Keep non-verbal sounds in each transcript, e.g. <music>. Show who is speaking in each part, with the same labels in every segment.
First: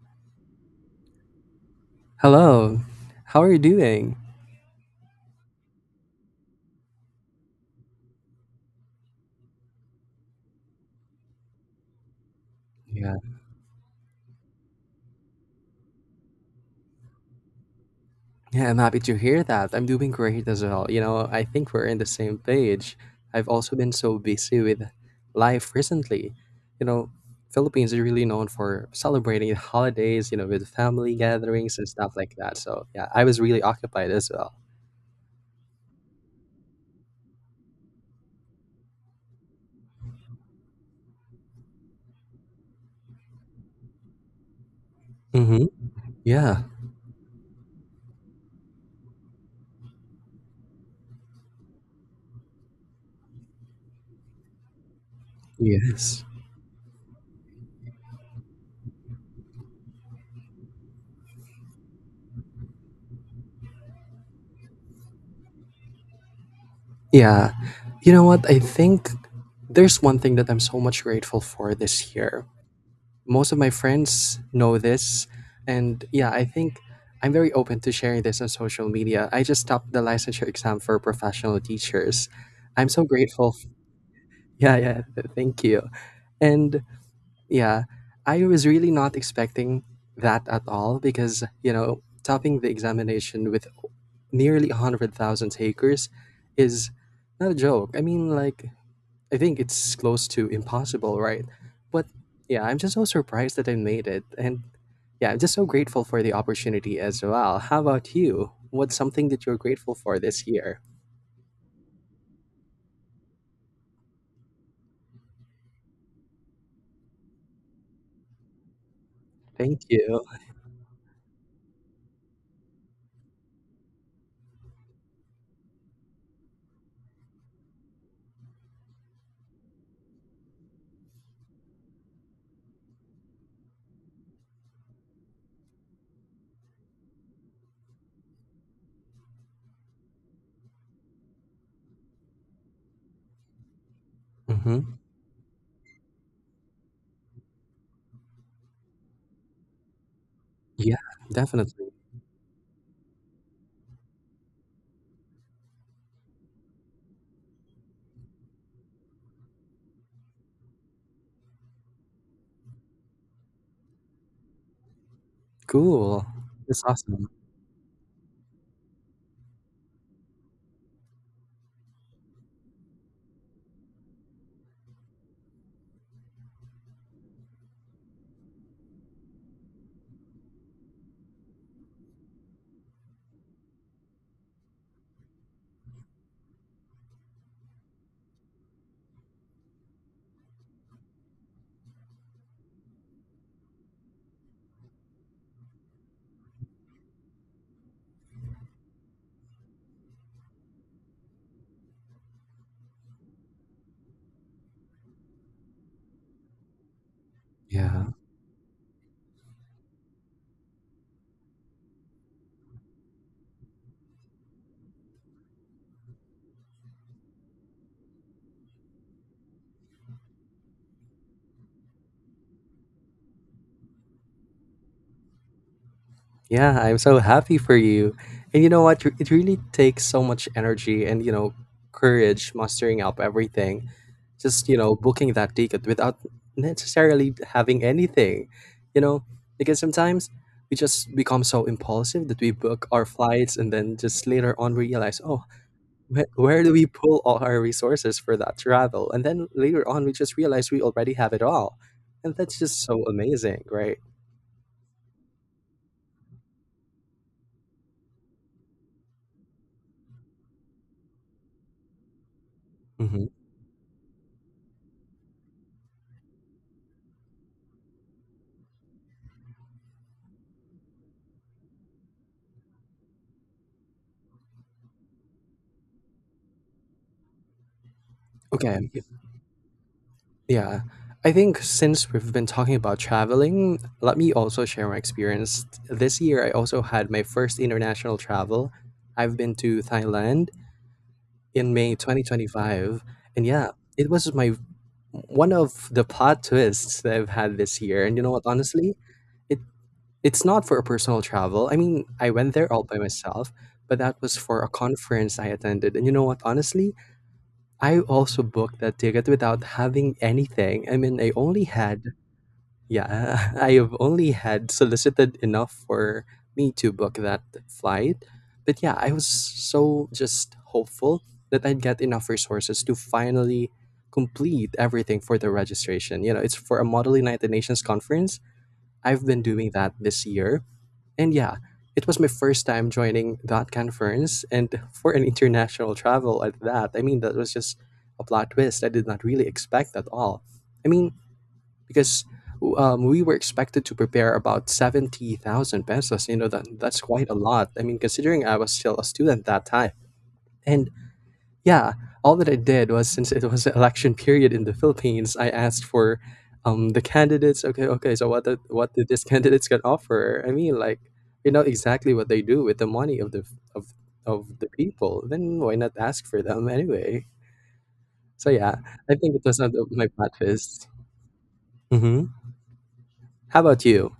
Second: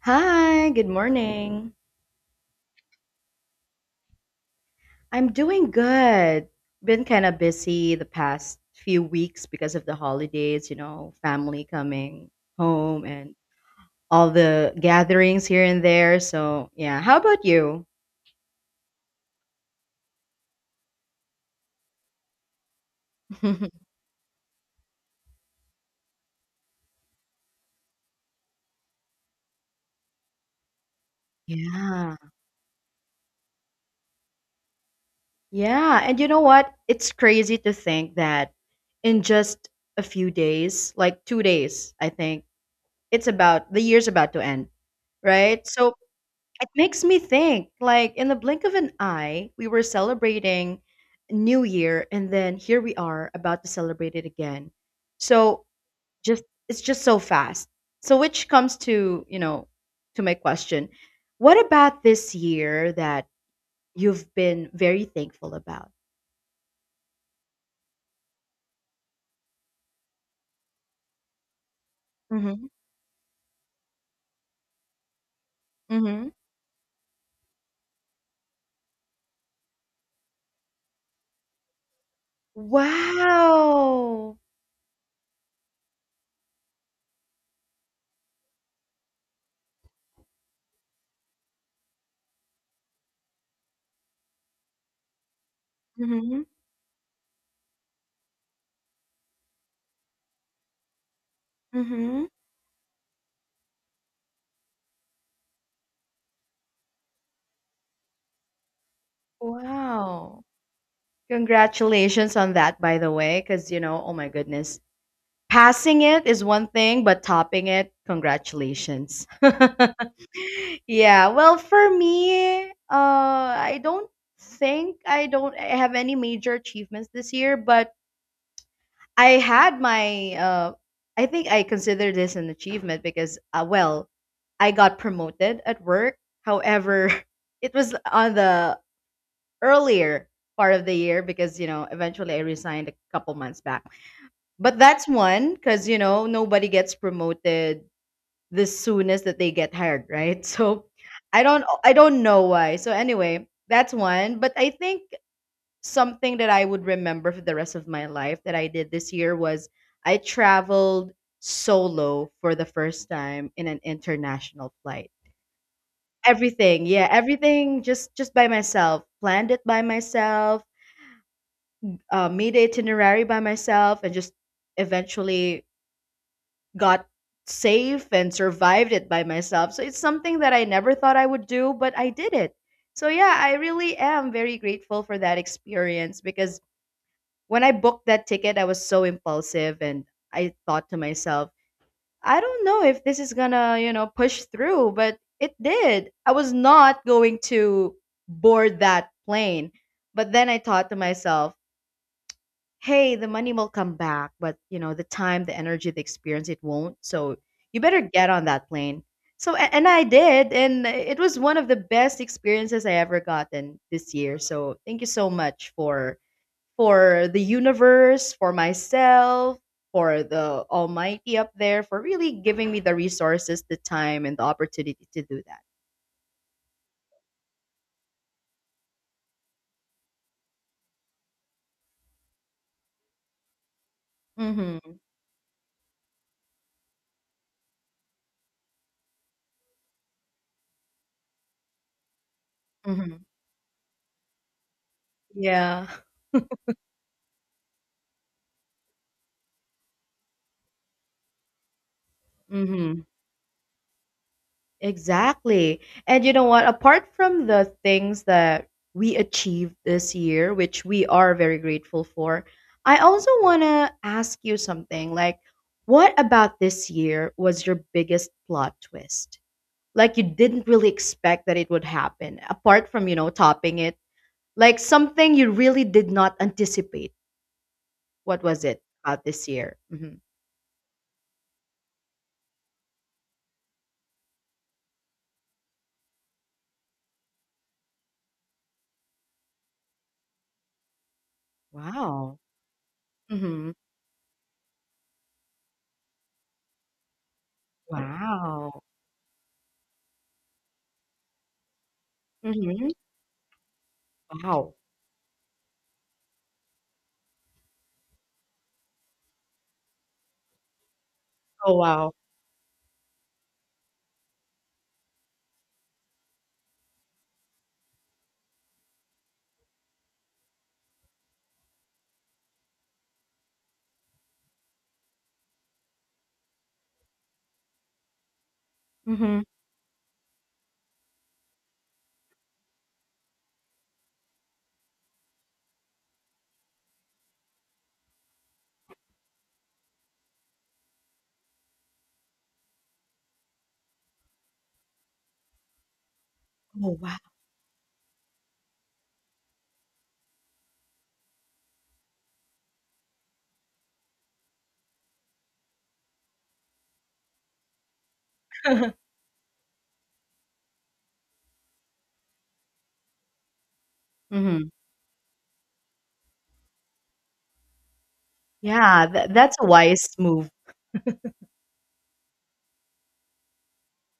Speaker 1: Hi, good morning.
Speaker 2: Hello. How are you doing?
Speaker 1: I'm doing good. Been kind of busy the past few weeks because of the holidays, you know, family coming home
Speaker 2: Yeah.
Speaker 1: and all the gatherings here and there. So, yeah, how about you?
Speaker 2: Yeah, I'm happy to hear that. I'm doing great as well. You know, I think we're in the same page. I've also
Speaker 1: <laughs>
Speaker 2: been so busy with life recently. You know, Philippines is really known for celebrating the holidays, you know, with family gatherings and stuff
Speaker 1: Yeah.
Speaker 2: like that. So, yeah, I was really occupied as well.
Speaker 1: Yeah. And you know what? It's crazy to think that in just a few days, like two days, I think, it's about the year's about to end,
Speaker 2: Mm-hmm.
Speaker 1: right? So
Speaker 2: Yeah.
Speaker 1: it makes me think, like in the blink of an eye, we were celebrating New Year and then here we are about to celebrate it again. So
Speaker 2: Yes.
Speaker 1: just it's just so fast. So which comes to, you know, to my question. What about this year that you've been very thankful about?
Speaker 2: Yeah. You know what? I think there's one thing that I'm so much grateful for this year.
Speaker 1: Mm-hmm.
Speaker 2: Most of my friends know this, and
Speaker 1: Mm-hmm.
Speaker 2: yeah, I think I'm very open to sharing this on social media. I just topped the licensure exam for professional teachers. I'm so grateful.
Speaker 1: Wow.
Speaker 2: <laughs> Thank you. And yeah, I was really not expecting that at all because, you know, topping the examination with nearly 100,000 takers
Speaker 1: Mm-hmm.
Speaker 2: is not a joke. I mean, like, I think it's close to impossible, right? But
Speaker 1: Mm-hmm.
Speaker 2: yeah, I'm just so surprised that I made it. And yeah, I'm just so grateful for the opportunity as well. How about you? What's something that you're grateful for
Speaker 1: Wow.
Speaker 2: this year?
Speaker 1: Congratulations on that, by the way, because you know, oh my goodness. Passing it is one thing, but topping it, congratulations.
Speaker 2: Thank
Speaker 1: <laughs>
Speaker 2: you.
Speaker 1: Yeah, well, for me, I don't think I don't have any major achievements this year, but I had my, I think I consider this an achievement because, well, I got promoted at work. However, <laughs> it was on the earlier part of the year because, you know, eventually I resigned a couple months back. But
Speaker 2: Hmm.
Speaker 1: that's one because you know nobody gets promoted the soonest that they get hired, right? <laughs> So
Speaker 2: Yeah, definitely.
Speaker 1: I don't know why. So anyway, that's one. But I think something that I would remember for the rest of my life that I did this year was I traveled solo for the first time in an international flight.
Speaker 2: Cool. That's
Speaker 1: Everything, yeah,
Speaker 2: awesome.
Speaker 1: everything just by myself. Planned it by myself, made the itinerary by myself, and just eventually got safe and survived it by myself. So it's something that I never thought I would do, but I did it. So yeah, I really am very grateful for that experience because when I booked that ticket, I was so impulsive and I thought to myself, I don't know if this is gonna, you know, push through, but it did. I was not going to board that plane. But then I thought to myself, hey, the money will come back, but you know, the time, the energy, the experience, it won't. So you better
Speaker 2: Yeah.
Speaker 1: get on that plane. So and I did, and it was one of the best experiences I ever gotten this year. So thank you so much for the universe, for myself, for the Almighty up there, for really giving me the resources, the time, and the opportunity to do that.
Speaker 2: Yeah, I'm so happy for you. And you know what? It really takes so much energy and, you know, courage mustering up everything. Just, you
Speaker 1: Mm-hmm.
Speaker 2: know, booking that ticket without necessarily having anything, you know, because sometimes we just become so impulsive that we book our
Speaker 1: Mm-hmm.
Speaker 2: flights and then just later on realize, oh,
Speaker 1: Yeah.
Speaker 2: where do we pull all our resources for that travel? And then later on, we just realize we already have it all. And that's just
Speaker 1: Mm-hmm.
Speaker 2: so amazing, right?
Speaker 1: Exactly. And you know what? Apart from the things that we achieved this year, which we are very grateful for, I
Speaker 2: Hmm.
Speaker 1: also want to ask you something. Like, what about this year was your biggest plot twist? Like, you didn't really expect that it would happen, apart from, you know, topping it. Like, something you really did not anticipate. What was it
Speaker 2: Okay.
Speaker 1: about this year? Hmm.
Speaker 2: Yeah, I think since we've been talking about traveling, let me also share my experience. This year, I also had my first international travel. I've been to Thailand in May
Speaker 1: Wow.
Speaker 2: 2025. And yeah,
Speaker 1: Hmm.
Speaker 2: it was my one of the plot twists that I've had this year. And you know what,
Speaker 1: Wow.
Speaker 2: honestly, it it's not for a personal travel. I mean, I went there all
Speaker 1: Hmm.
Speaker 2: by myself, but that was for a
Speaker 1: Wow.
Speaker 2: conference I attended. And you know what, honestly, I also booked that ticket without having anything. I mean, I only
Speaker 1: Oh,
Speaker 2: had,
Speaker 1: wow.
Speaker 2: yeah, <laughs> I have only had solicited enough for me to book that flight. But yeah, I was so just hopeful that I'd get enough resources to finally complete everything for the registration. You know, it's for a Model United Nations conference. I've
Speaker 1: Hmm.
Speaker 2: been doing that this year. And yeah, it was my first time joining that conference and for an international travel at that. I mean, that was just a plot twist. I did not really expect at all. I mean, because we were expected to prepare about 70,000 pesos. You know,
Speaker 1: Oh,
Speaker 2: that's
Speaker 1: wow.
Speaker 2: quite a lot. I mean, considering I was still a student that time. And yeah, all that I did was, since it was election period in the Philippines, I asked for, the candidates. Okay, okay, so what did these candidates can offer? I mean, like, you know exactly what they do with the money of the of of the
Speaker 1: Mhm.
Speaker 2: people. Then why not ask for them anyway? So yeah,
Speaker 1: Yeah,
Speaker 2: I
Speaker 1: tha
Speaker 2: think it
Speaker 1: that's
Speaker 2: was
Speaker 1: a
Speaker 2: not
Speaker 1: wise
Speaker 2: my bad
Speaker 1: move.
Speaker 2: fist. Hmm. How about you?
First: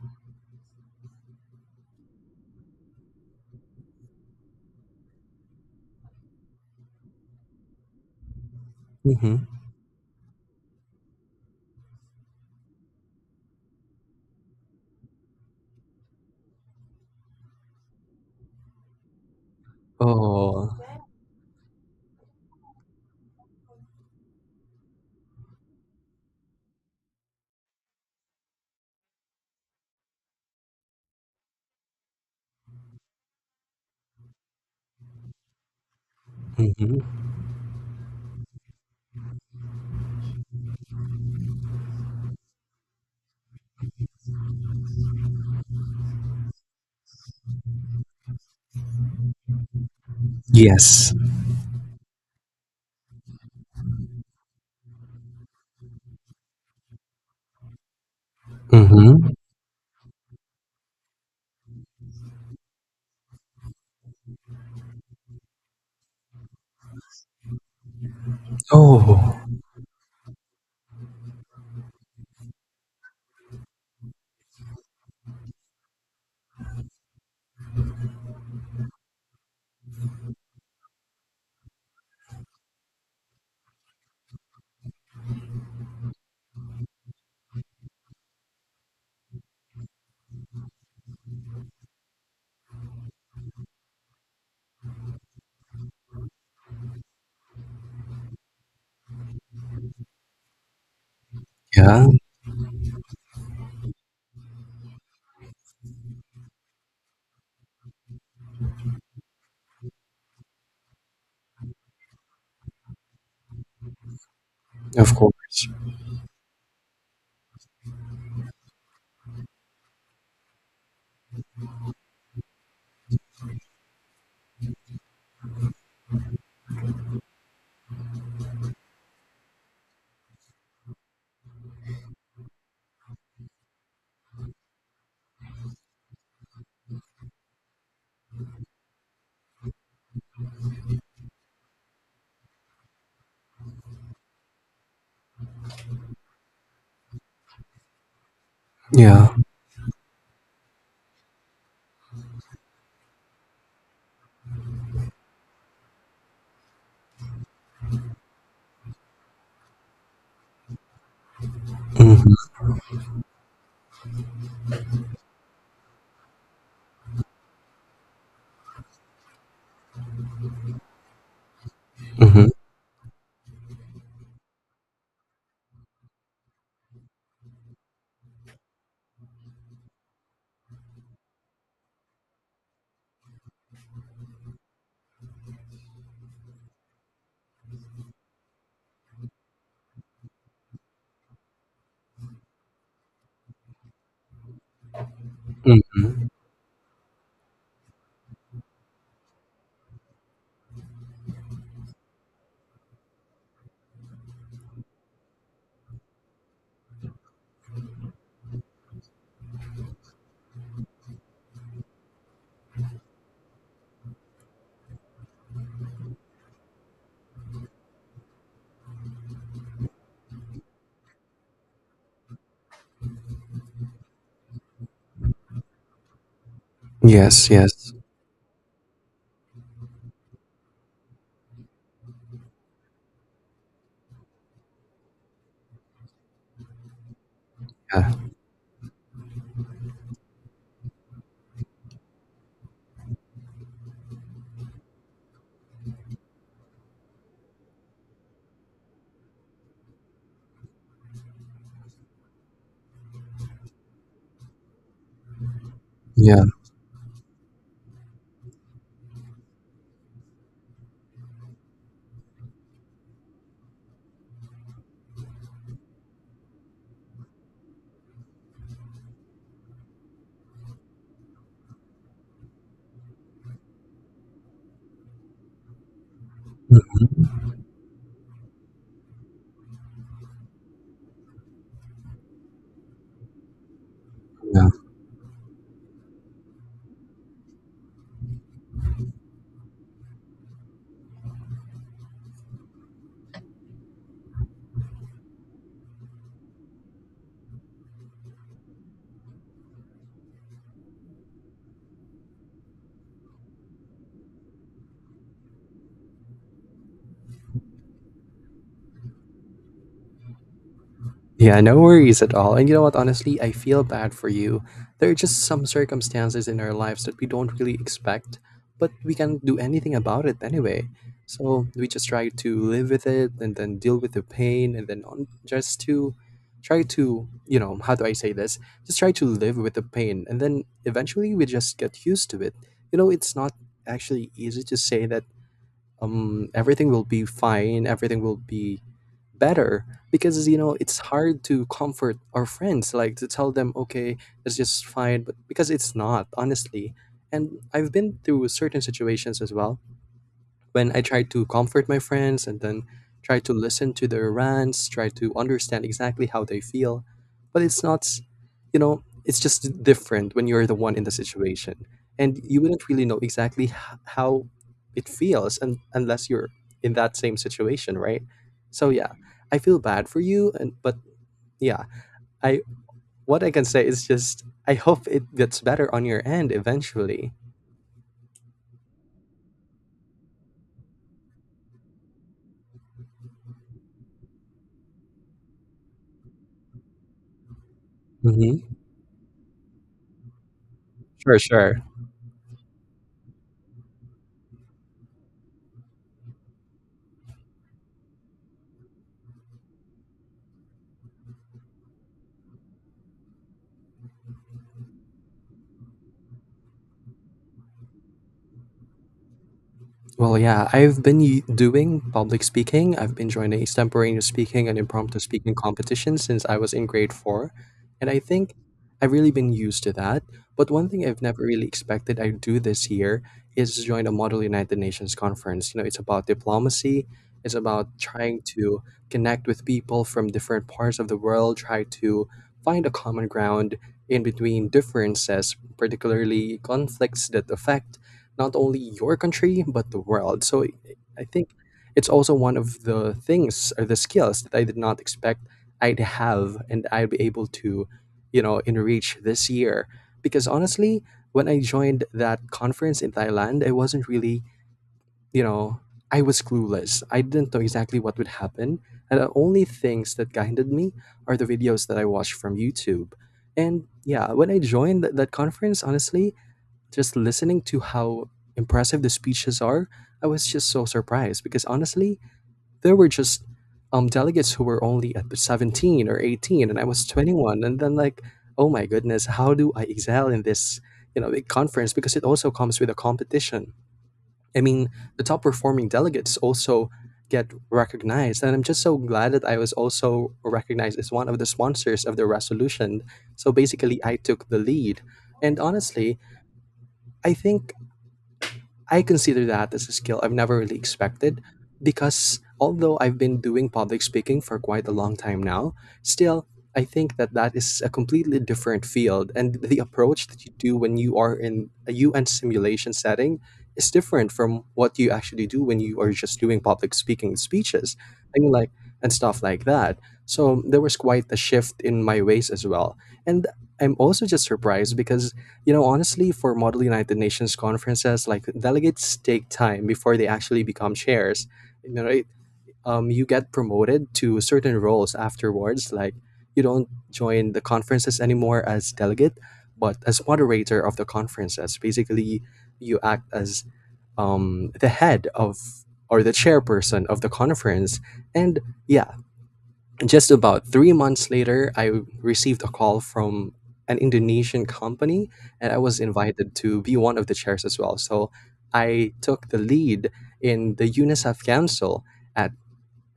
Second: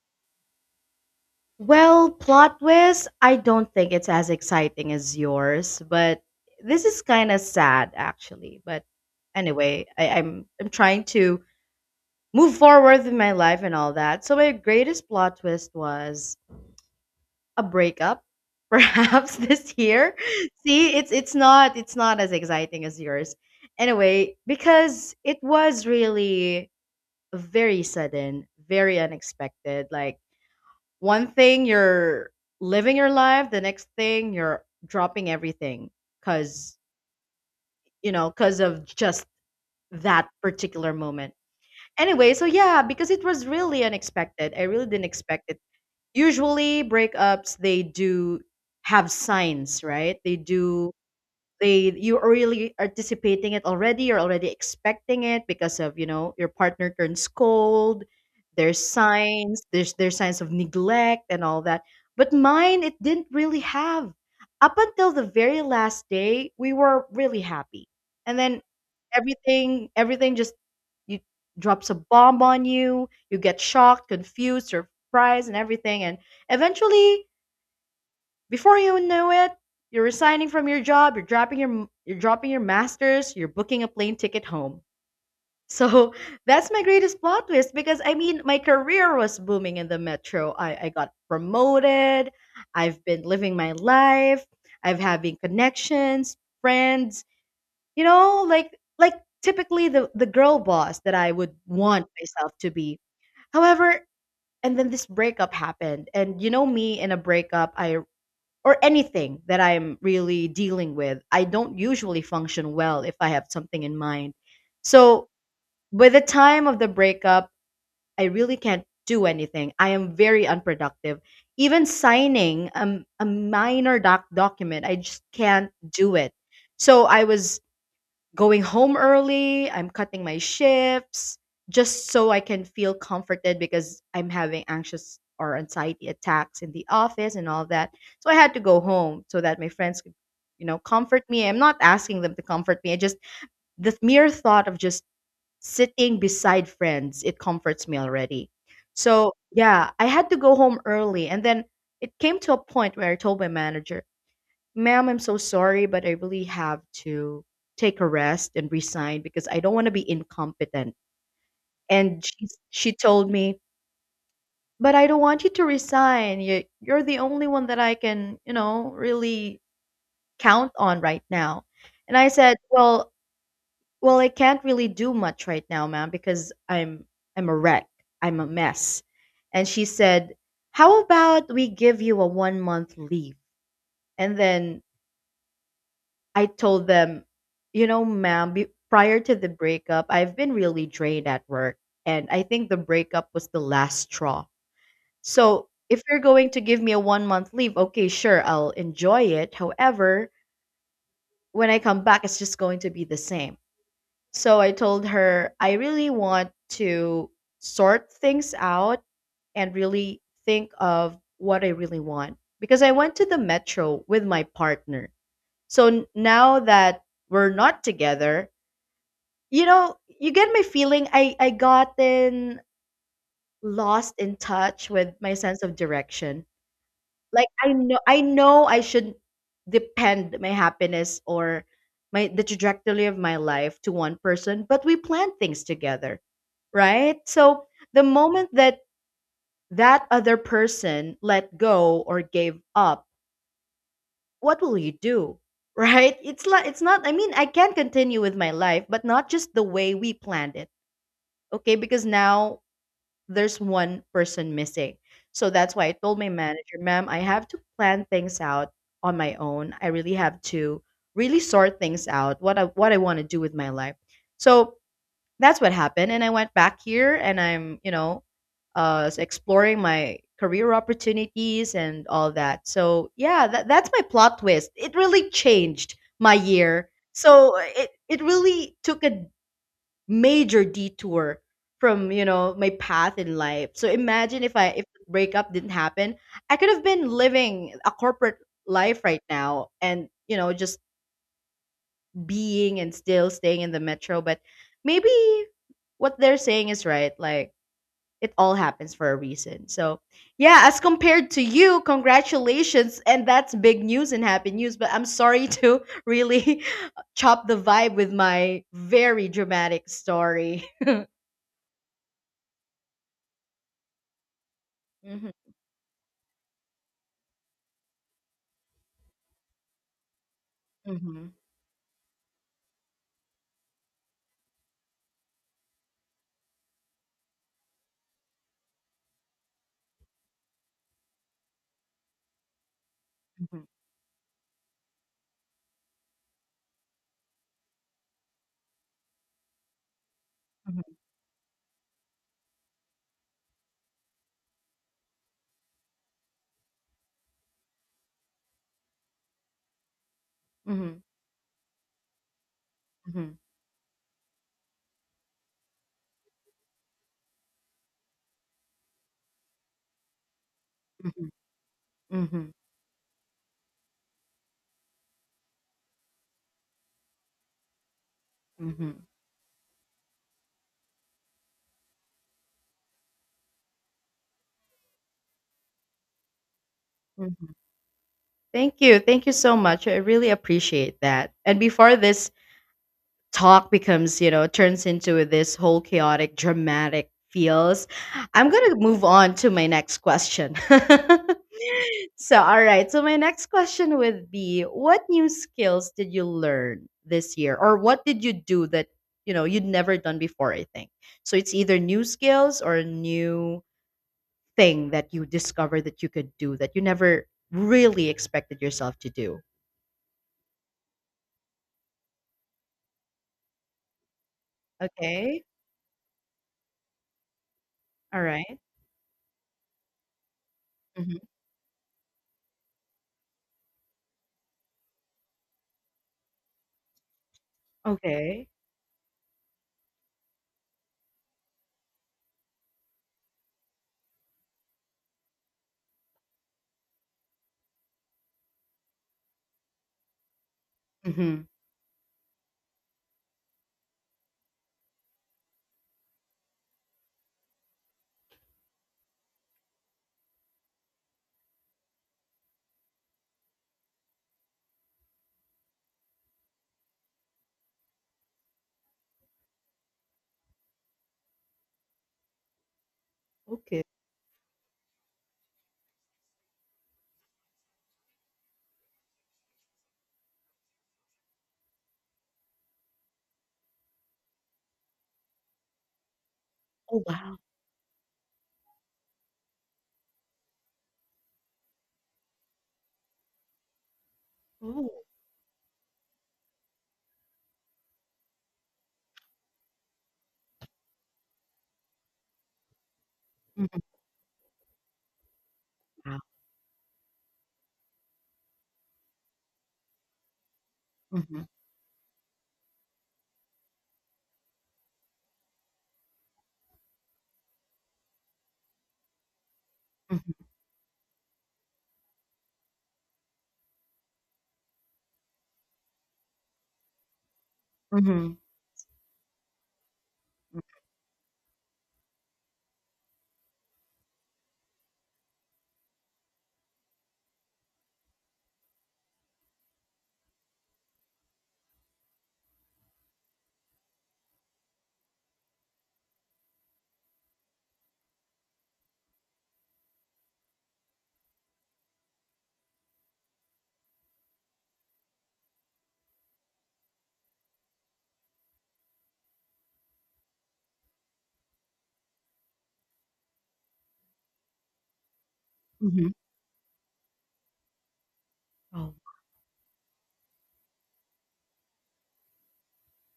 Speaker 1: Well, plot twist, I don't think it's as exciting as yours, but this is kind of sad actually. But anyway, I'm trying to move forward with my life and all that. So my greatest plot twist was a breakup, <laughs> perhaps this year.
Speaker 2: Oh,
Speaker 1: See, it's not it's not as exciting as yours. Anyway, because it was really very sudden, very unexpected. Like one thing you're living your life, the next thing you're dropping everything cuz
Speaker 2: mhm.
Speaker 1: you know, cuz of just that particular moment. Anyway, so yeah, because it was really unexpected. I really didn't expect it. Usually breakups they do have signs, right?
Speaker 2: Yes.
Speaker 1: They you're really anticipating it already, you're already expecting it because of, you know, your partner turns cold,
Speaker 2: Hmm.
Speaker 1: there's signs of neglect and all that. But mine, it didn't really have. Up until the very last day we were really happy, and then
Speaker 2: Oh,
Speaker 1: everything just, you, drops a bomb on you, you get shocked, confused, surprised and everything, and eventually before you know it, you're resigning from your job, you're dropping your masters, you're booking a plane ticket home. So <laughs> that's my greatest plot twist because I mean my career was booming in the metro. I got promoted, I've been living my life, I've having connections, friends, you know, like typically the girl boss that I would
Speaker 2: yeah,
Speaker 1: want myself to be. However, and then this breakup happened. And you know me in a breakup, I or anything that I'm really dealing with, I don't usually function well if I have something in mind.
Speaker 2: of
Speaker 1: So,
Speaker 2: course.
Speaker 1: by the time of the breakup, I really can't do anything. I am very unproductive. Even signing a minor document, I just can't do it. So, I was going home early, I'm cutting my shifts just so I can feel comforted because I'm having anxious or anxiety attacks in the office and all that. So I had to go home so that my friends could, you know, comfort me. I'm not asking them to comfort me. I just the mere thought of just sitting beside friends, it comforts me already. So,
Speaker 2: Yeah.
Speaker 1: yeah, I had to go home early and then it came to a point where I told my manager, "Ma'am, I'm so sorry, but I really have to take a rest and resign because I don't want to be incompetent." And
Speaker 2: Hmm.
Speaker 1: she told me, but I don't want you to resign. You're the only one that I can, you know, really count on right now. And I
Speaker 2: Hmm.
Speaker 1: said, well, I can't really do much right now, ma'am, because I'm a wreck. I'm a mess. And she said, how about we give you a one-month leave? And then I told them, you know, ma'am, prior to the breakup, I've been really drained at work. And I think the breakup was the last straw. So if you're
Speaker 2: Hmm.
Speaker 1: going to give me a one-month leave, okay, sure, I'll enjoy it. However, when I come back, it's just going to be the same. So I told her, I really want to sort things out and really think of what I really want. Because I went to the metro with my partner, so now that we're not together, you know, you get my feeling, I gotten lost in touch with my sense of direction. Like
Speaker 2: Yes, yes.
Speaker 1: I know I shouldn't depend my happiness or my the trajectory of my life to one person, but we plan things together, right? So the
Speaker 2: Yeah,
Speaker 1: moment that that other person let go or gave up, what will you do? <laughs> Right? It's like it's not, I mean, I can continue with my life, but not just the way we planned it. Okay? Because now there's one person missing. So that's why I told my
Speaker 2: yeah.
Speaker 1: manager, "Ma'am, I have to plan things out on my own. I really have to really sort things out what I want to do with my life." So, that's what happened, and I went back here and I'm, you know, exploring my career opportunities and all that. So, yeah, that's my plot twist. It really changed my year.
Speaker 2: Hmm.
Speaker 1: So, it really took a major detour from, you know, my path in life. So, imagine
Speaker 2: Yeah.
Speaker 1: if the breakup didn't happen, I could have been living a corporate life right now and, you know, just being and still staying in the metro. But maybe what they're saying is right. Like it all happens for a reason. So yeah, as compared to you, congratulations, and that's big news and happy news. But I'm sorry to <laughs> really <laughs> chop the vibe with my very dramatic story. <laughs>
Speaker 2: Yeah, no worries at all. And you know what? Honestly, I feel bad for you. There are
Speaker 1: Mhm,
Speaker 2: just some circumstances in our lives that we don't really expect, but we can't do anything about it anyway.
Speaker 1: mhm,
Speaker 2: So we just try to live with it and then deal with the pain and then on, just to try to, you know, how do I say this? Just try to live with the pain. And then eventually we just get used to it. You know, it's not
Speaker 1: mhm,
Speaker 2: actually easy to say that everything will be fine, everything will be better, because you know it's hard to comfort our friends, like to tell them okay, it's just fine, but because it's not, honestly. And I've been through certain situations as well, when
Speaker 1: mhm,
Speaker 2: I try to comfort my friends and then
Speaker 1: mhm, mhm,
Speaker 2: try to listen to their rants, try to understand exactly how they feel. But it's not, you know, it's just different when you're the one in the situation.
Speaker 1: mhm,
Speaker 2: And
Speaker 1: mhm,
Speaker 2: you wouldn't really know exactly how it feels, and, unless you're in that same situation, right? So
Speaker 1: mhm,
Speaker 2: yeah, I feel bad for you, and but yeah, I, what I can say is just I hope it gets better on your end eventually.
Speaker 1: mhm. Thank you. Thank you so much. I really appreciate that. And before this talk becomes, you know, turns into this whole chaotic dramatic feels, I'm
Speaker 2: Hmm.
Speaker 1: going to move on to my next question. <laughs>
Speaker 2: Sure, sure.
Speaker 1: So all right, so my next question would be, what new skills did you learn this year, or what did you do that, you know, you'd never done before? I think so it's either new skills or a new thing that you discovered that you could do that you never really expected yourself to do.
Speaker 2: Well, yeah, I've been doing public speaking. I've been joining extemporaneous speaking and impromptu
Speaker 1: Okay.
Speaker 2: speaking competitions since I was in grade four. And I
Speaker 1: All
Speaker 2: think
Speaker 1: right.
Speaker 2: I've really been used to that. But one thing
Speaker 1: Mhm.
Speaker 2: I've never really expected I'd do this year is join a Model United Nations conference. You know, it's about diplomacy, it's about trying
Speaker 1: Okay.
Speaker 2: to connect with people from different parts of the world, try to find a common ground in between differences, particularly conflicts that affect not only your country but the world. I
Speaker 1: Hmm.
Speaker 2: think it's also one of the things or the skills that I did not expect I'd have and I'd be able to, you know, enrich this year. Because honestly, when I joined that conference in Thailand, I wasn't really, you know, I was clueless. I didn't know exactly what would happen. And the only things that guided me are the videos that I watched from YouTube.
Speaker 1: Okay.
Speaker 2: And yeah, when I joined that conference, honestly, just listening to how impressive the speeches are, I was just so surprised because honestly, there were just, delegates who were only at 17 or 18, and I
Speaker 1: Oh,
Speaker 2: was
Speaker 1: wow.
Speaker 2: 21. And then, like, oh my goodness, how do I excel in this, you know, big conference? Because it also comes with a competition. I mean,
Speaker 1: Oh.
Speaker 2: the top performing delegates also get recognized. And I'm just so glad that I was also recognized as one of the sponsors of the resolution. So
Speaker 1: Mhm.
Speaker 2: basically, I took the lead. And honestly,
Speaker 1: Wow.
Speaker 2: I think I consider that as a skill I've never really expected,
Speaker 1: Mhm,
Speaker 2: because although I've been doing public speaking for quite a long time now, still I think that that is a completely different field, and the approach that
Speaker 1: mhm,
Speaker 2: you do when you are in a UN simulation setting is different from what you actually do when you are just doing public speaking speeches.
Speaker 1: mhm,
Speaker 2: I mean like and stuff like that.
Speaker 1: mm,
Speaker 2: So there was quite a shift in my ways as well. And I'm also just surprised because, you know, honestly, for Model United Nations conferences, like delegates take time before they actually become chairs. You know, it, you get promoted to certain roles afterwards. Like you don't join the conferences anymore as delegate, but as moderator of the conferences. Basically, you act as, the head of or the chairperson of the conference, and yeah, just about 3 months later, I received a call from an Indonesian company and I was
Speaker 1: mhm.
Speaker 2: invited to be one of the chairs as well. So
Speaker 1: Oh,
Speaker 2: I took the lead in the UNICEF Council at,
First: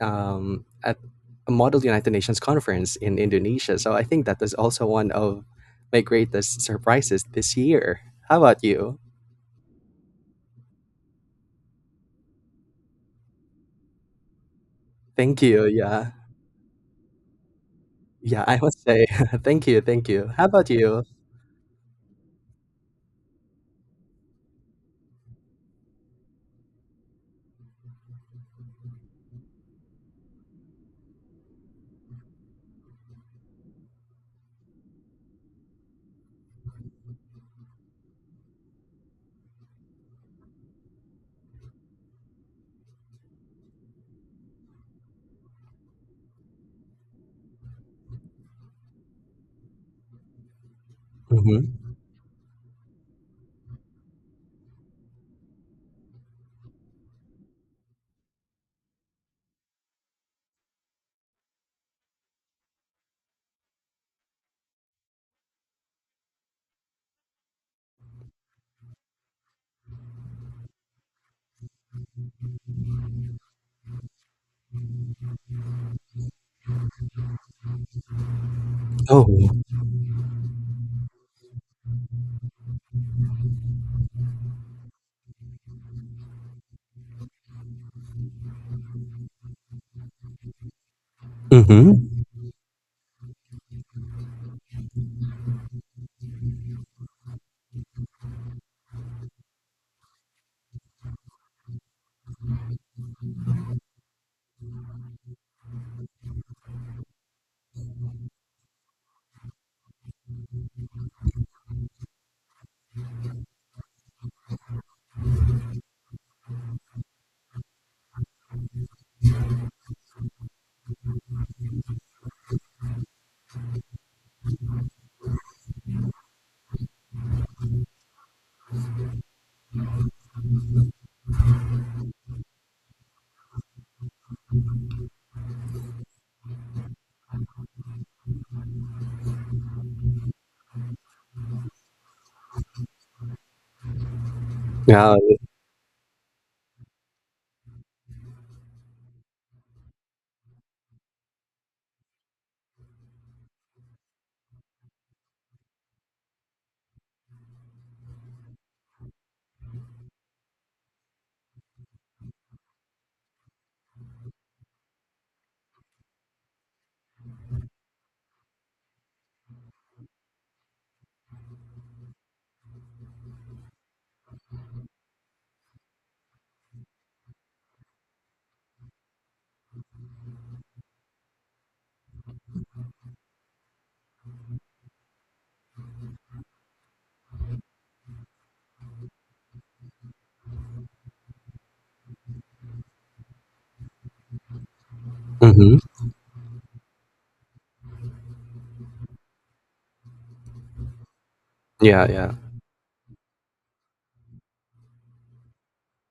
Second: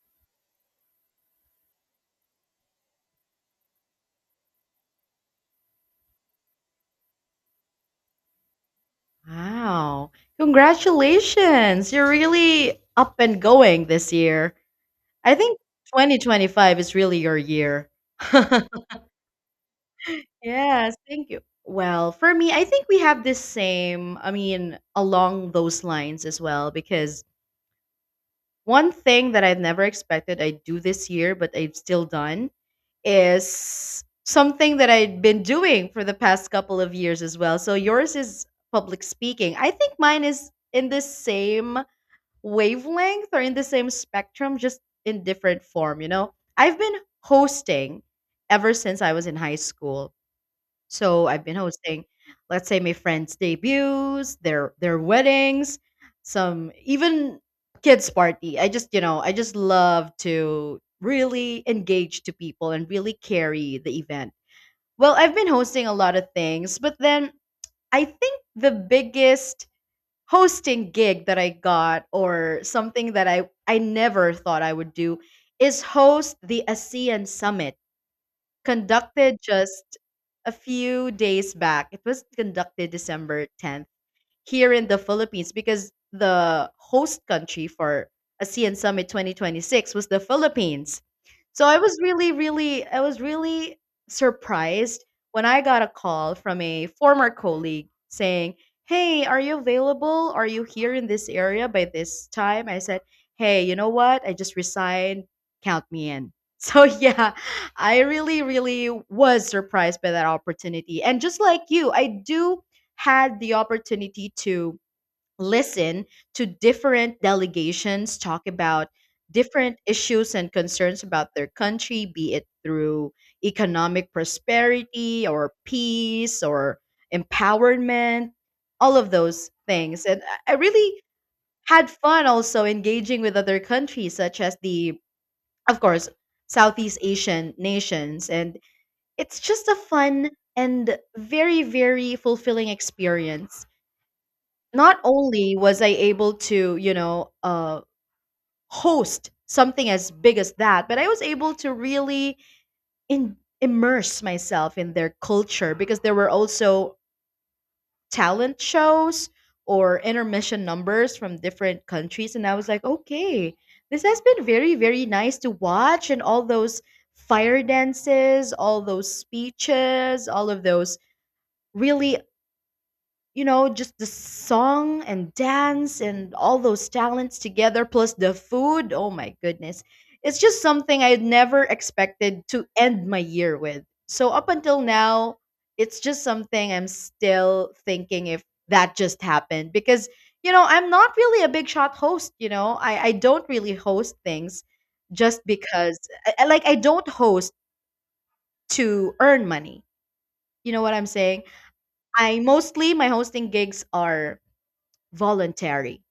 Speaker 2: um, at a Model United Nations conference in Indonesia. So I think that is also one of my greatest surprises this year. How about you?
Speaker 1: wow. Congratulations. You're really up and going this year. I
Speaker 2: Thank
Speaker 1: think
Speaker 2: you. Yeah.
Speaker 1: 2025 is really your year.
Speaker 2: Yeah,
Speaker 1: <laughs>
Speaker 2: I must say, <laughs> thank you. Thank you. How about
Speaker 1: Yes,
Speaker 2: you?
Speaker 1: thank you. Well, for me, I think we have this same, I mean, along those lines as well, because one thing that I've never expected I do this year, but I've still done is something that I've been doing for the past couple of years as well. So yours is public speaking. I think mine is in the same wavelength or in the same spectrum, just in different form, you know? I've been hosting ever since I was in high school, so I've been
Speaker 2: Mm-hmm.
Speaker 1: hosting, let's say, my friends' debuts, their weddings, some even kids' party. I just, I just love to really engage to people and really carry the event. Well, I've been hosting a lot of things, but then I think the biggest hosting gig that I got or something that I never thought I would do is host the ASEAN Summit
Speaker 2: Oh,
Speaker 1: conducted just a few days back. It was conducted December 10th here in the Philippines because the host country for ASEAN Summit 2026 was the Philippines. So I
Speaker 2: mm-hmm.
Speaker 1: was really surprised when I got a call from a former colleague saying, "Hey, are you available? Are you here in this area by this time?" I said, "Hey, you know what? I just resigned. Count me in." <laughs> So, yeah, I really, really was surprised by that opportunity. And just like you, I do had the opportunity to listen to different delegations talk about different issues and concerns about their country, be it through economic prosperity or peace or empowerment, all of those things. And I really had fun also engaging with other countries, such as the, of course, Southeast Asian nations. And it's just a fun and very, very fulfilling experience. Not
Speaker 2: Yeah.
Speaker 1: only was I able to, host something as big as that, but I was able to really immerse myself in their culture because there were also talent shows or intermission numbers from different countries. And I was like, okay, this has been very, very nice to watch. And all those fire dances, all those speeches, all of those, really, just the song and dance and all those talents together, plus the food. Oh my goodness. It's just something I never expected to end my year with. So, up until now, it's just something I'm still thinking if that just happened because, you know, I'm not really a big shot host, you know, I don't really host things just
Speaker 2: Mm-hmm.
Speaker 1: because, like, I don't host to earn money. You know what I'm saying?
Speaker 2: Yeah, yeah.
Speaker 1: I mostly, my hosting gigs are voluntary.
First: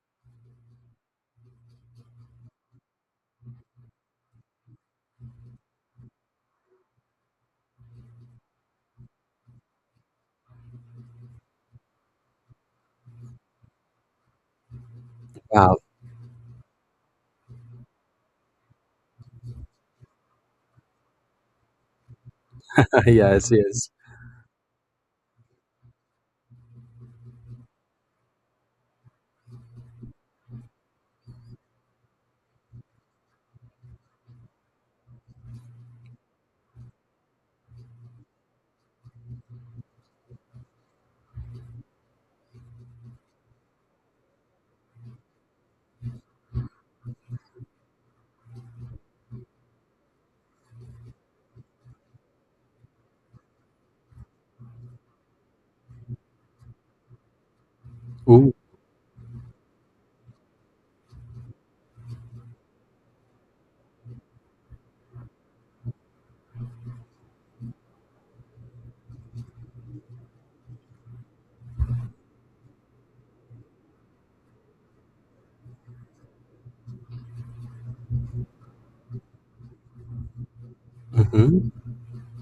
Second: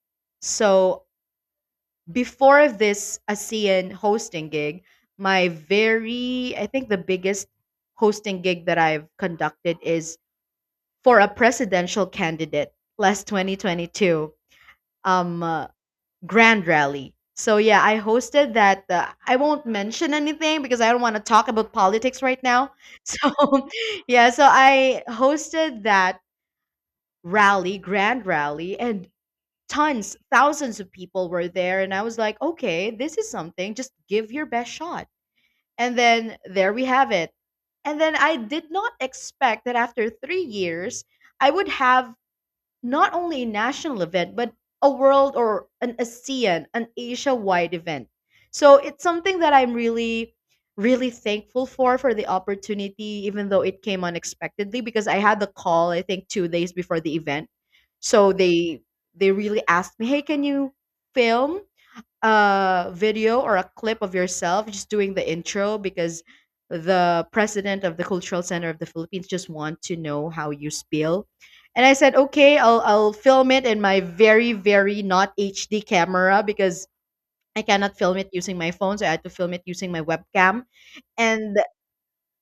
Speaker 1: So before this ASEAN hosting gig, I think the biggest hosting gig that I've conducted is for a presidential candidate last 2022 um uh,
Speaker 2: Wow.
Speaker 1: grand rally. So yeah, I hosted that. I won't mention anything because I don't want to talk about politics right now. <laughs>
Speaker 2: <laughs>
Speaker 1: So
Speaker 2: Yes, yes.
Speaker 1: yeah, so I hosted that grand rally, and thousands of people were there. And I was like, okay, this is something. Just give your best shot. And then there we have it. And then I did not expect that after 3 years, I would have not only a national event, but a world or an ASEAN, an Asia wide event. So it's something that I'm really, really thankful for the opportunity, even though it came unexpectedly, because I had the call, I think, 2 days before the event. So
Speaker 2: Ooh.
Speaker 1: they really asked me, "Hey, can you film a video or a clip of yourself just doing the intro because the president of the Cultural Center of the Philippines just want to know how you spiel." And I said, okay, I'll film it in my very, very not HD camera because I cannot film it using my phone, so I had to film it using my webcam. And
Speaker 2: Hmm.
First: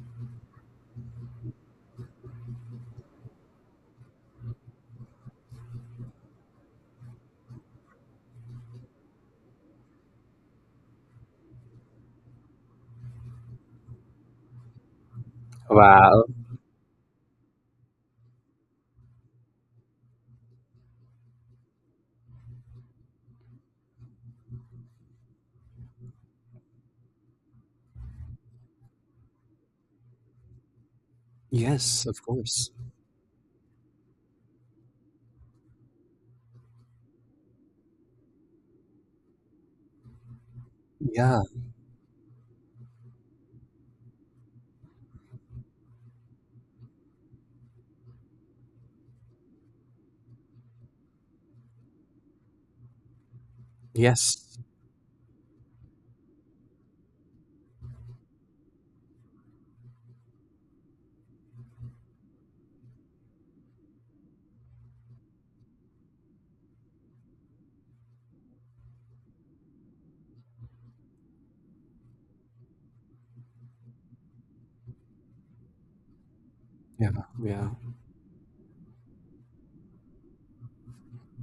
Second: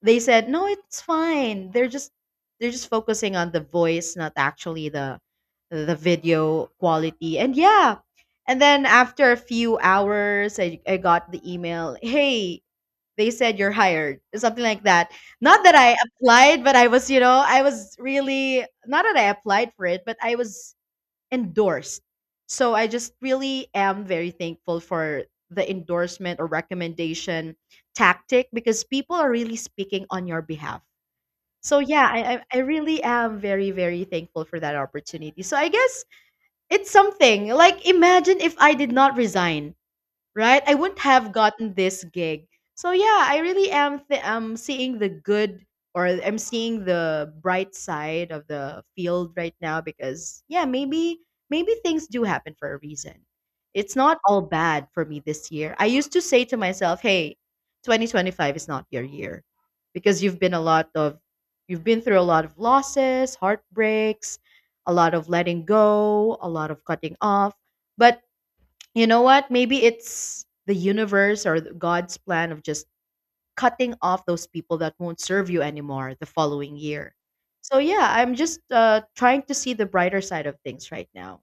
Speaker 1: they said, "No, it's fine. They're just focusing on the voice, not actually the video quality." And yeah. And then after a few hours, I got the email, "Hey, they said you're hired." Something like that. Not that I
Speaker 2: Wow.
Speaker 1: applied, but I was, you know, I was really not that I applied for it, but I was endorsed. So I just really am very thankful for the endorsement or recommendation tactic because people are really speaking on your behalf. So
Speaker 2: Yes,
Speaker 1: yeah,
Speaker 2: of
Speaker 1: I
Speaker 2: course.
Speaker 1: really am very very thankful for that opportunity. So I guess it's something like, imagine if I did not resign, right? I wouldn't have
Speaker 2: Yeah.
Speaker 1: gotten this gig. So yeah, I really am seeing the good, or I'm seeing the bright side of the field right now because yeah, maybe things do happen for a reason. It's not all
Speaker 2: Yes.
Speaker 1: bad for me this year. I used to say to myself, "Hey, 2025 is not your year because you've been a lot of you've been through a lot of losses, heartbreaks, a lot of letting go, a lot of cutting off." But you know what? Maybe it's the universe or God's plan of just cutting off those people that won't serve you anymore the following
Speaker 2: Yeah.
Speaker 1: year.
Speaker 2: Yeah.
Speaker 1: So yeah, I'm just trying to see the brighter side of things right now.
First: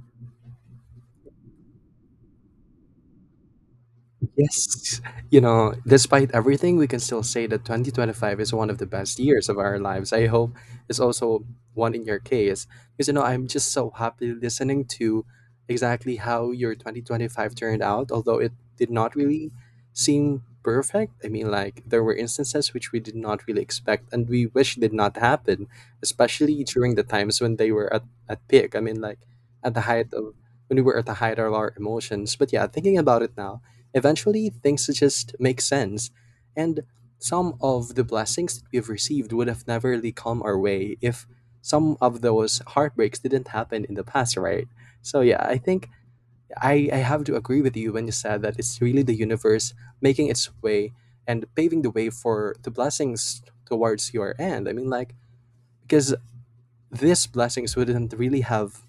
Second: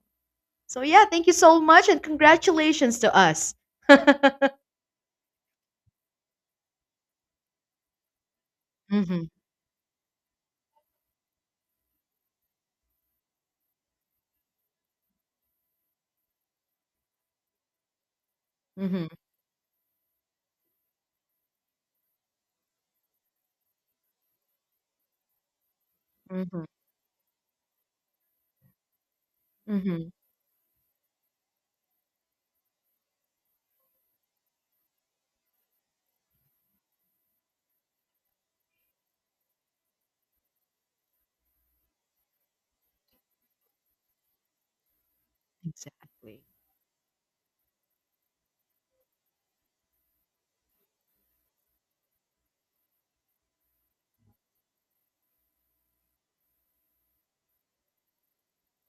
Speaker 1: So yeah, thank you so much and congratulations to us. <laughs>
Speaker 2: Yes, you know, despite everything, we can still say that 2025 is one of the best
Speaker 1: Mm-hmm.
Speaker 2: years of our lives. I hope it's also one in your case. Because, you know, I'm just so happy listening to exactly how your 2025 turned out, although it did
Speaker 1: Mm-hmm.
Speaker 2: not really seem perfect. I mean, like, there were instances which we did not really expect and we wish did not happen, especially
Speaker 1: Mm-hmm.
Speaker 2: during the times when they were at peak. I mean, like, at the
Speaker 1: Mm-hmm.
Speaker 2: height of, when we were at the height of our emotions. But yeah, thinking about it now, eventually, things just make sense, and some of the blessings that we've received would have never really come our way if some of those heartbreaks didn't happen in the past, right? So, yeah, I think
Speaker 1: Exactly.
Speaker 2: I have to agree with you when you said that it's really the universe making its way and paving the way for the blessings towards your end. I mean, like, because these blessings wouldn't really have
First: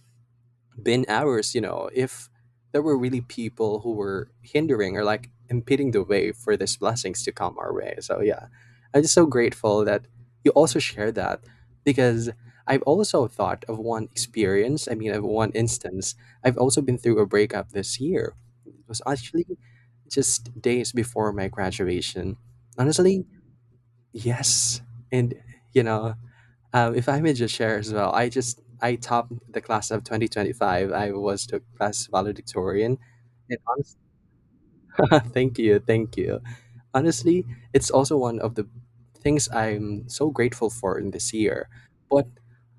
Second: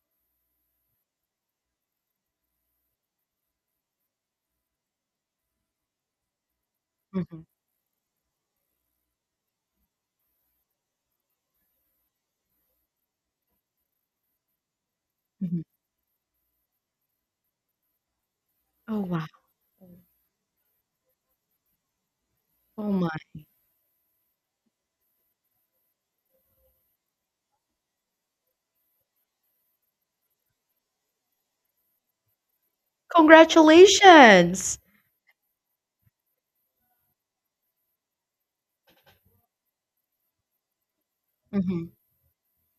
Speaker 2: been hours, you know, if there were really people who were hindering or like impeding the way for these blessings to
Speaker 1: Mm-hmm.
Speaker 2: come our way. So yeah, I'm just so grateful that you also share that, because I've also thought of one experience. I mean, of one
Speaker 1: Mm-hmm.
Speaker 2: instance, I've also been through a breakup this year. It was
Speaker 1: Oh wow.
Speaker 2: actually just days before my graduation.
Speaker 1: Oh my.
Speaker 2: Honestly, yes. And, you know, if I may just share as well, I topped the class of 2025. I was the class valedictorian. And honestly,
Speaker 1: Congratulations.
Speaker 2: <laughs> thank you, thank you. Honestly, it's also one of the things I'm so grateful for in this year.
Speaker 1: Mm-hmm.
Speaker 2: But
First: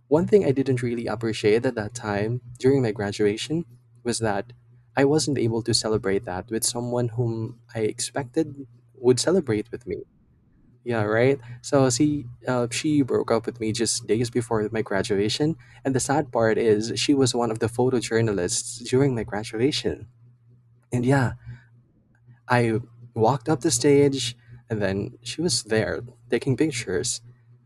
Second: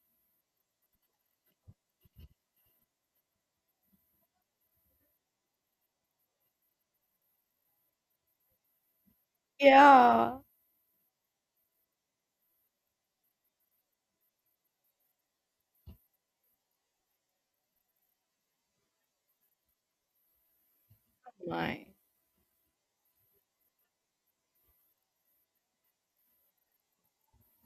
Speaker 2: one thing I didn't really appreciate at that time during my graduation was that I wasn't able to celebrate that with someone whom I expected would celebrate with me.
Speaker 1: Yeah.
Speaker 2: Yeah, right. So she broke up with me just days before my graduation, and the sad part is she was one of the photojournalists during my graduation. And yeah,
Speaker 1: My.
Speaker 2: I walked up the stage, and then she was there taking pictures.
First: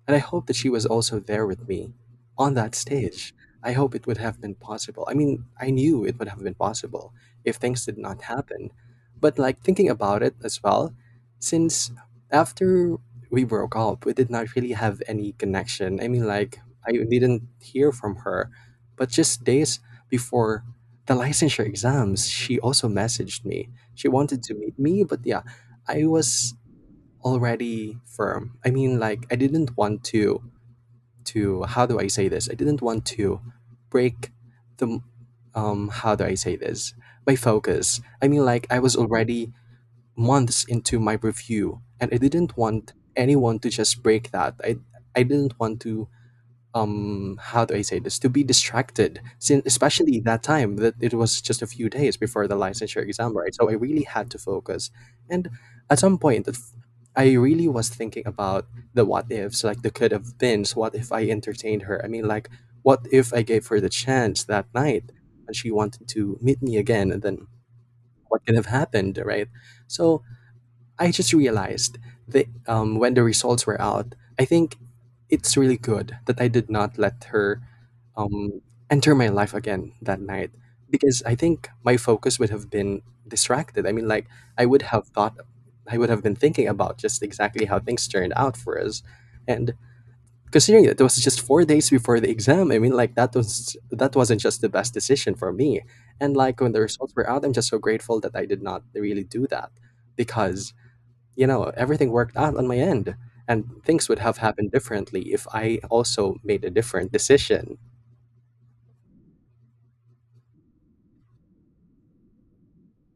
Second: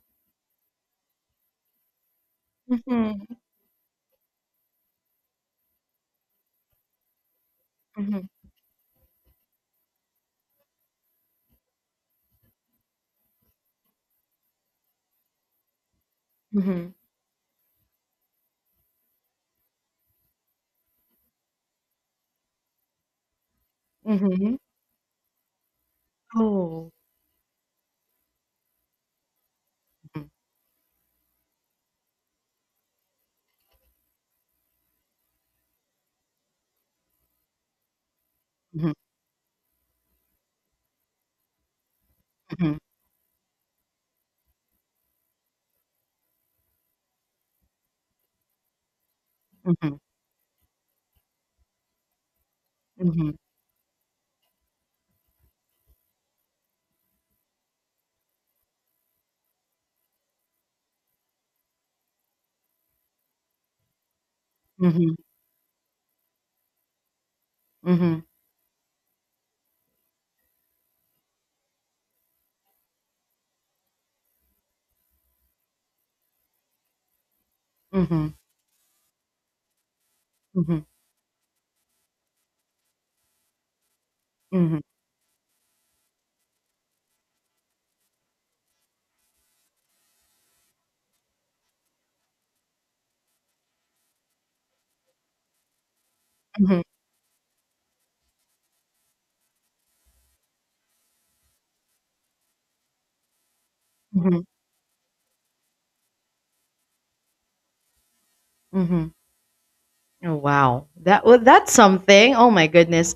Speaker 2: And I hope that she was also there with me on that
Speaker 1: Mm-hmm.
Speaker 2: stage. I hope it would have been possible. I mean, I knew it would have been possible if things did not
Speaker 1: Mm-hmm.
Speaker 2: happen. But, like, thinking about it as well, since after we broke up, we did not really have any connection. I mean, like, I
Speaker 1: Mm-hmm.
Speaker 2: didn't hear from her. But just days before the licensure exams, she also messaged me she wanted to
Speaker 1: Mm-hmm.
Speaker 2: meet me, but yeah, I was
Speaker 1: Oh.
Speaker 2: already firm. I mean, like I didn't want
Speaker 1: Mhm,
Speaker 2: to how do I say this? I didn't want to break the how do I say this? My focus. I mean, like I
Speaker 1: mhm,
Speaker 2: was already months into my review, and I didn't want anyone to just break that. I didn't want to how do I say this to be distracted, since
Speaker 1: mhm,
Speaker 2: especially that time that it was just a few days before the licensure
Speaker 1: mhm,
Speaker 2: exam, right? So I really had to focus. And at some point, I really was thinking about the what ifs, like the could have beens. What if I entertained her? I mean, like what if I gave her the chance that
Speaker 1: mhm,
Speaker 2: night,
Speaker 1: mhm,
Speaker 2: and she wanted to meet me again? And then
Speaker 1: mhm,
Speaker 2: what could have happened, right? So I just realized that when the results were out, I think it's really good that I did not let her
Speaker 1: mhm,
Speaker 2: um, enter my life again that night,
Speaker 1: mhm,
Speaker 2: because I think my focus would have been distracted. I mean, like, I
Speaker 1: mhm,
Speaker 2: would have thought, I would have been thinking about just exactly how things turned out for us. And considering that it was just 4 days before the exam, I mean, like, that was, that wasn't just the best decision for me. And like, when the
Speaker 1: mhm,
Speaker 2: results were out, I'm just so grateful that I did not really do that, because you know, everything worked out on my end. And things would have
Speaker 1: mhm,
Speaker 2: happened differently if I also made a different decision.
Speaker 1: mhm. Oh wow. That's something. Oh my goodness.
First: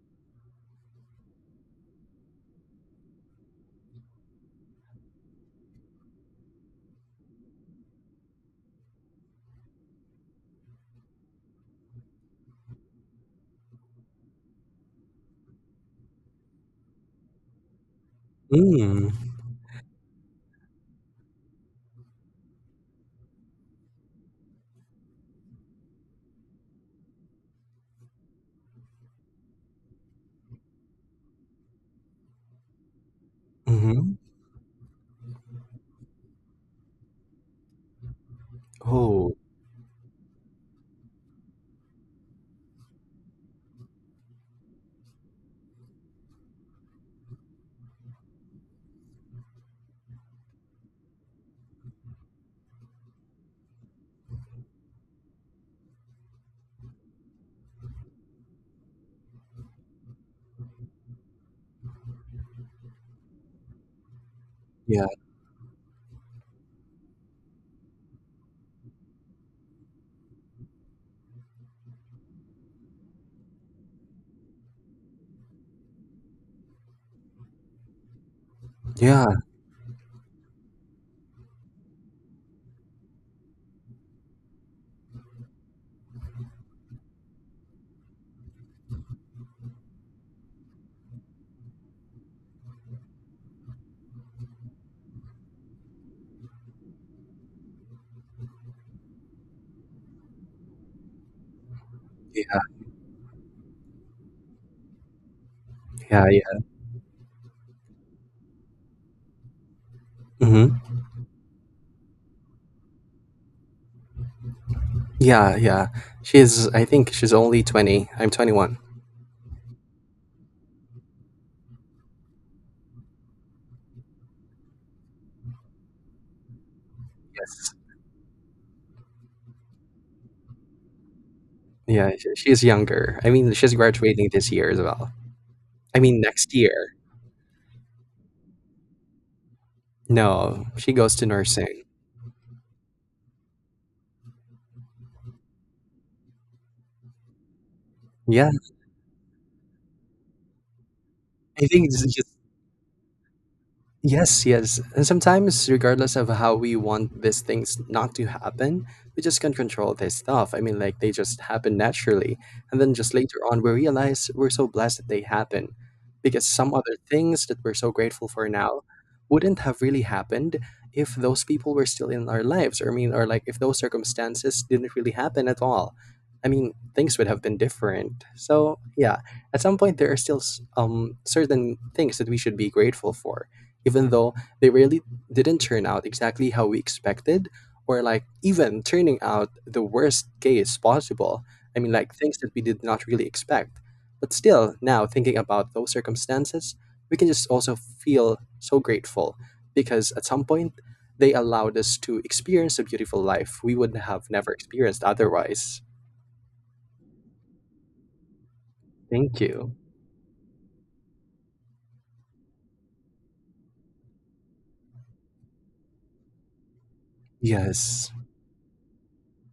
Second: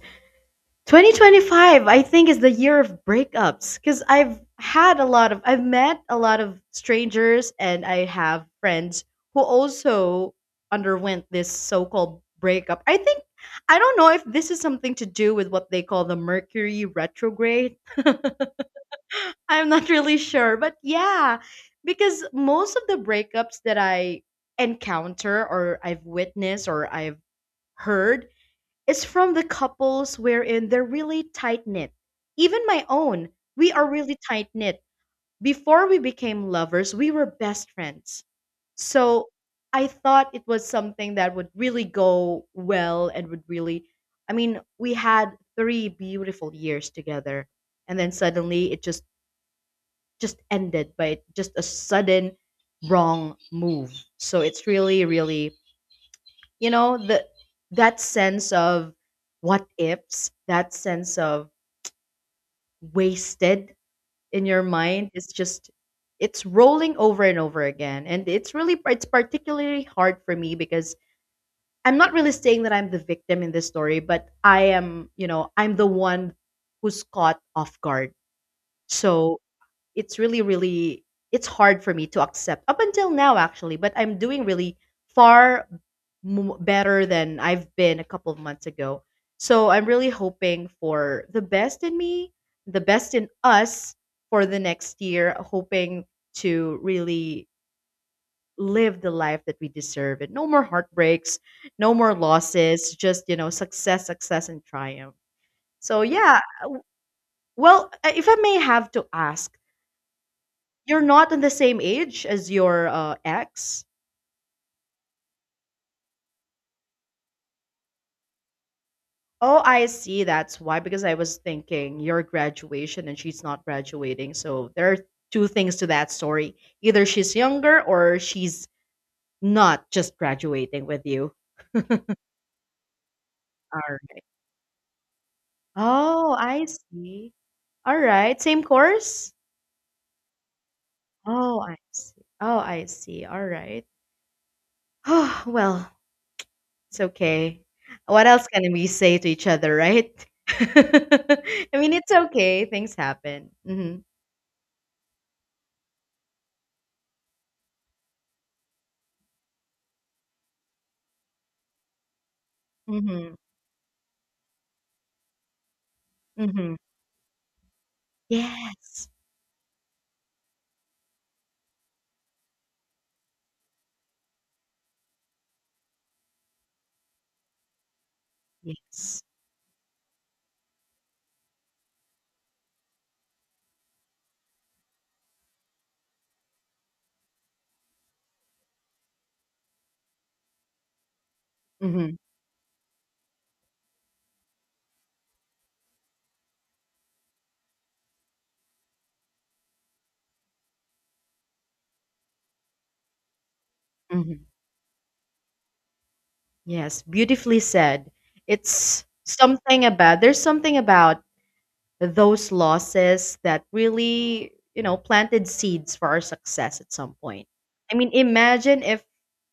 Speaker 1: 2025 I think is the year of breakups cuz I've had a lot of I've met a lot of strangers and I have friends who also underwent this so-called breakup. I think I don't know if this is something to do with what they call the Mercury retrograde.
Speaker 2: Mm.
Speaker 1: I'm not really sure, but yeah, because most of the breakups that I encounter or I've witnessed or I've heard is from the couples wherein they're really tight knit. Even my own, we are
Speaker 2: Mm-hmm.
Speaker 1: really tight knit. Before we became lovers, we were best friends. So
Speaker 2: Oh,
Speaker 1: I thought it was something that would really go well and would really, I mean, we had three beautiful years together. And then suddenly it just ended by just a sudden wrong move. So it's really, really, the that sense of what ifs, that sense of wasted in your
Speaker 2: yeah.
Speaker 1: mind is just it's rolling over and over again. And it's really it's particularly hard for me because I'm not really saying that I'm the victim in this story, but I am, you know, I'm the one who's caught off guard.
Speaker 2: Yeah.
Speaker 1: So it's really really it's hard for me to accept up until now, actually, but I'm doing really far better than I've been a couple of months ago. So I'm really hoping for the best in me, the best in us, for the next year, hoping to really live the life that we deserve and no more heartbreaks, no more
Speaker 2: Yeah.
Speaker 1: losses, just, you know, success and triumph. So
Speaker 2: Yeah.
Speaker 1: yeah
Speaker 2: Yeah.
Speaker 1: well, if I may have to ask,
Speaker 2: Mm-hmm.
Speaker 1: you're not on the same age as your ex?
Speaker 2: Yeah. Yeah. She's, I think she's only 20. I'm 21.
Speaker 1: Oh, I see. That's why. Because I was thinking your graduation and she's not graduating. So there are two things to that story. Either she's
Speaker 2: Yes.
Speaker 1: younger or she's not just graduating with you.
Speaker 2: Yeah. She's younger. I mean, she's
Speaker 1: All right.
Speaker 2: graduating this year as well. I mean,
Speaker 1: Oh,
Speaker 2: next
Speaker 1: I
Speaker 2: year.
Speaker 1: see. All right. Same course?
Speaker 2: No, she goes to
Speaker 1: Oh, I
Speaker 2: nursing.
Speaker 1: see. Oh, I see. All right. <sighs> Oh well, it's okay. What else
Speaker 2: Yeah.
Speaker 1: can we say to each other, right? <laughs>
Speaker 2: I
Speaker 1: I
Speaker 2: think
Speaker 1: mean,
Speaker 2: it's
Speaker 1: it's
Speaker 2: just,
Speaker 1: okay. Things happen. Mhm.
Speaker 2: yes, yes. And sometimes, regardless of how we want these things not to happen, we just can't control this stuff. I mean, like, they just happen naturally. And then just
Speaker 1: Mhm.
Speaker 2: later on, we realize we're so blessed that they happen. Because some
Speaker 1: Mhm.
Speaker 2: other things that we're so grateful for now
Speaker 1: Yes.
Speaker 2: wouldn't have really happened if those people were still in our lives. Or, I mean, or like, if those circumstances didn't really happen at all. I mean, things would have been different. So, yeah,
Speaker 1: Yes.
Speaker 2: at some point, there are still certain things that we should be grateful for even though they really didn't turn out exactly how we expected, or like even turning out the worst case possible. I mean, like
Speaker 1: Mhm.
Speaker 2: things that we did not really expect. But still, now thinking about those circumstances, we can just also feel so grateful because at some point they allowed us to experience a beautiful life we would have
Speaker 1: Mhm.
Speaker 2: never experienced otherwise.
Speaker 1: Yes, beautifully said. It's
Speaker 2: Thank you.
Speaker 1: something about there's something about those losses that really, you know, planted seeds for our success at some point. I
Speaker 2: Yes.
Speaker 1: mean, imagine if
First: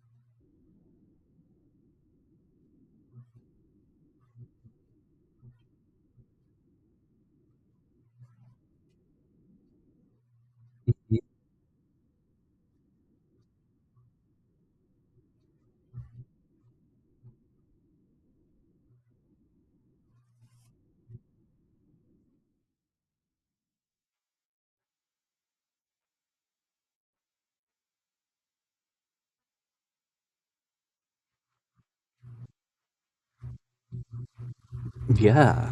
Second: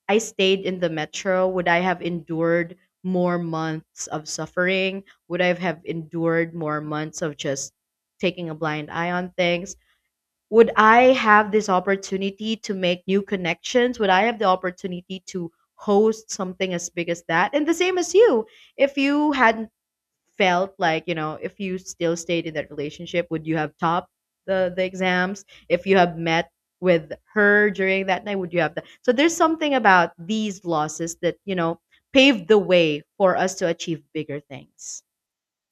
Speaker 1: I stayed in the metro, would I have endured more months of suffering? Would I have endured more months of just taking a blind eye on things? Would I
Speaker 2: Y-
Speaker 1: have this opportunity to make new connections? Would I have the opportunity to host something as big as that? And the same as you, if you hadn't felt like, you know, if you still stayed in that relationship, would you have topped the exams? If you have met with her during that night, would you have that? So there's something about these losses that, you know, paved the way for us to achieve bigger things.
Speaker 2: Yeah.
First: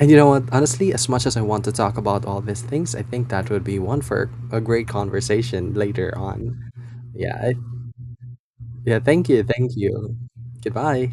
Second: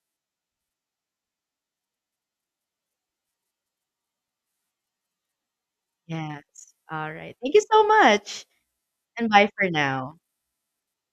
Speaker 2: And you know what? Honestly, as much as I want to talk about all these things, I think that would be one for a great conversation later
Speaker 1: Yes,
Speaker 2: on.
Speaker 1: all
Speaker 2: Yeah.
Speaker 1: right,
Speaker 2: I,
Speaker 1: thank you so much,
Speaker 2: yeah. Thank
Speaker 1: and
Speaker 2: you.
Speaker 1: bye for
Speaker 2: Thank
Speaker 1: now.
Speaker 2: you. Goodbye.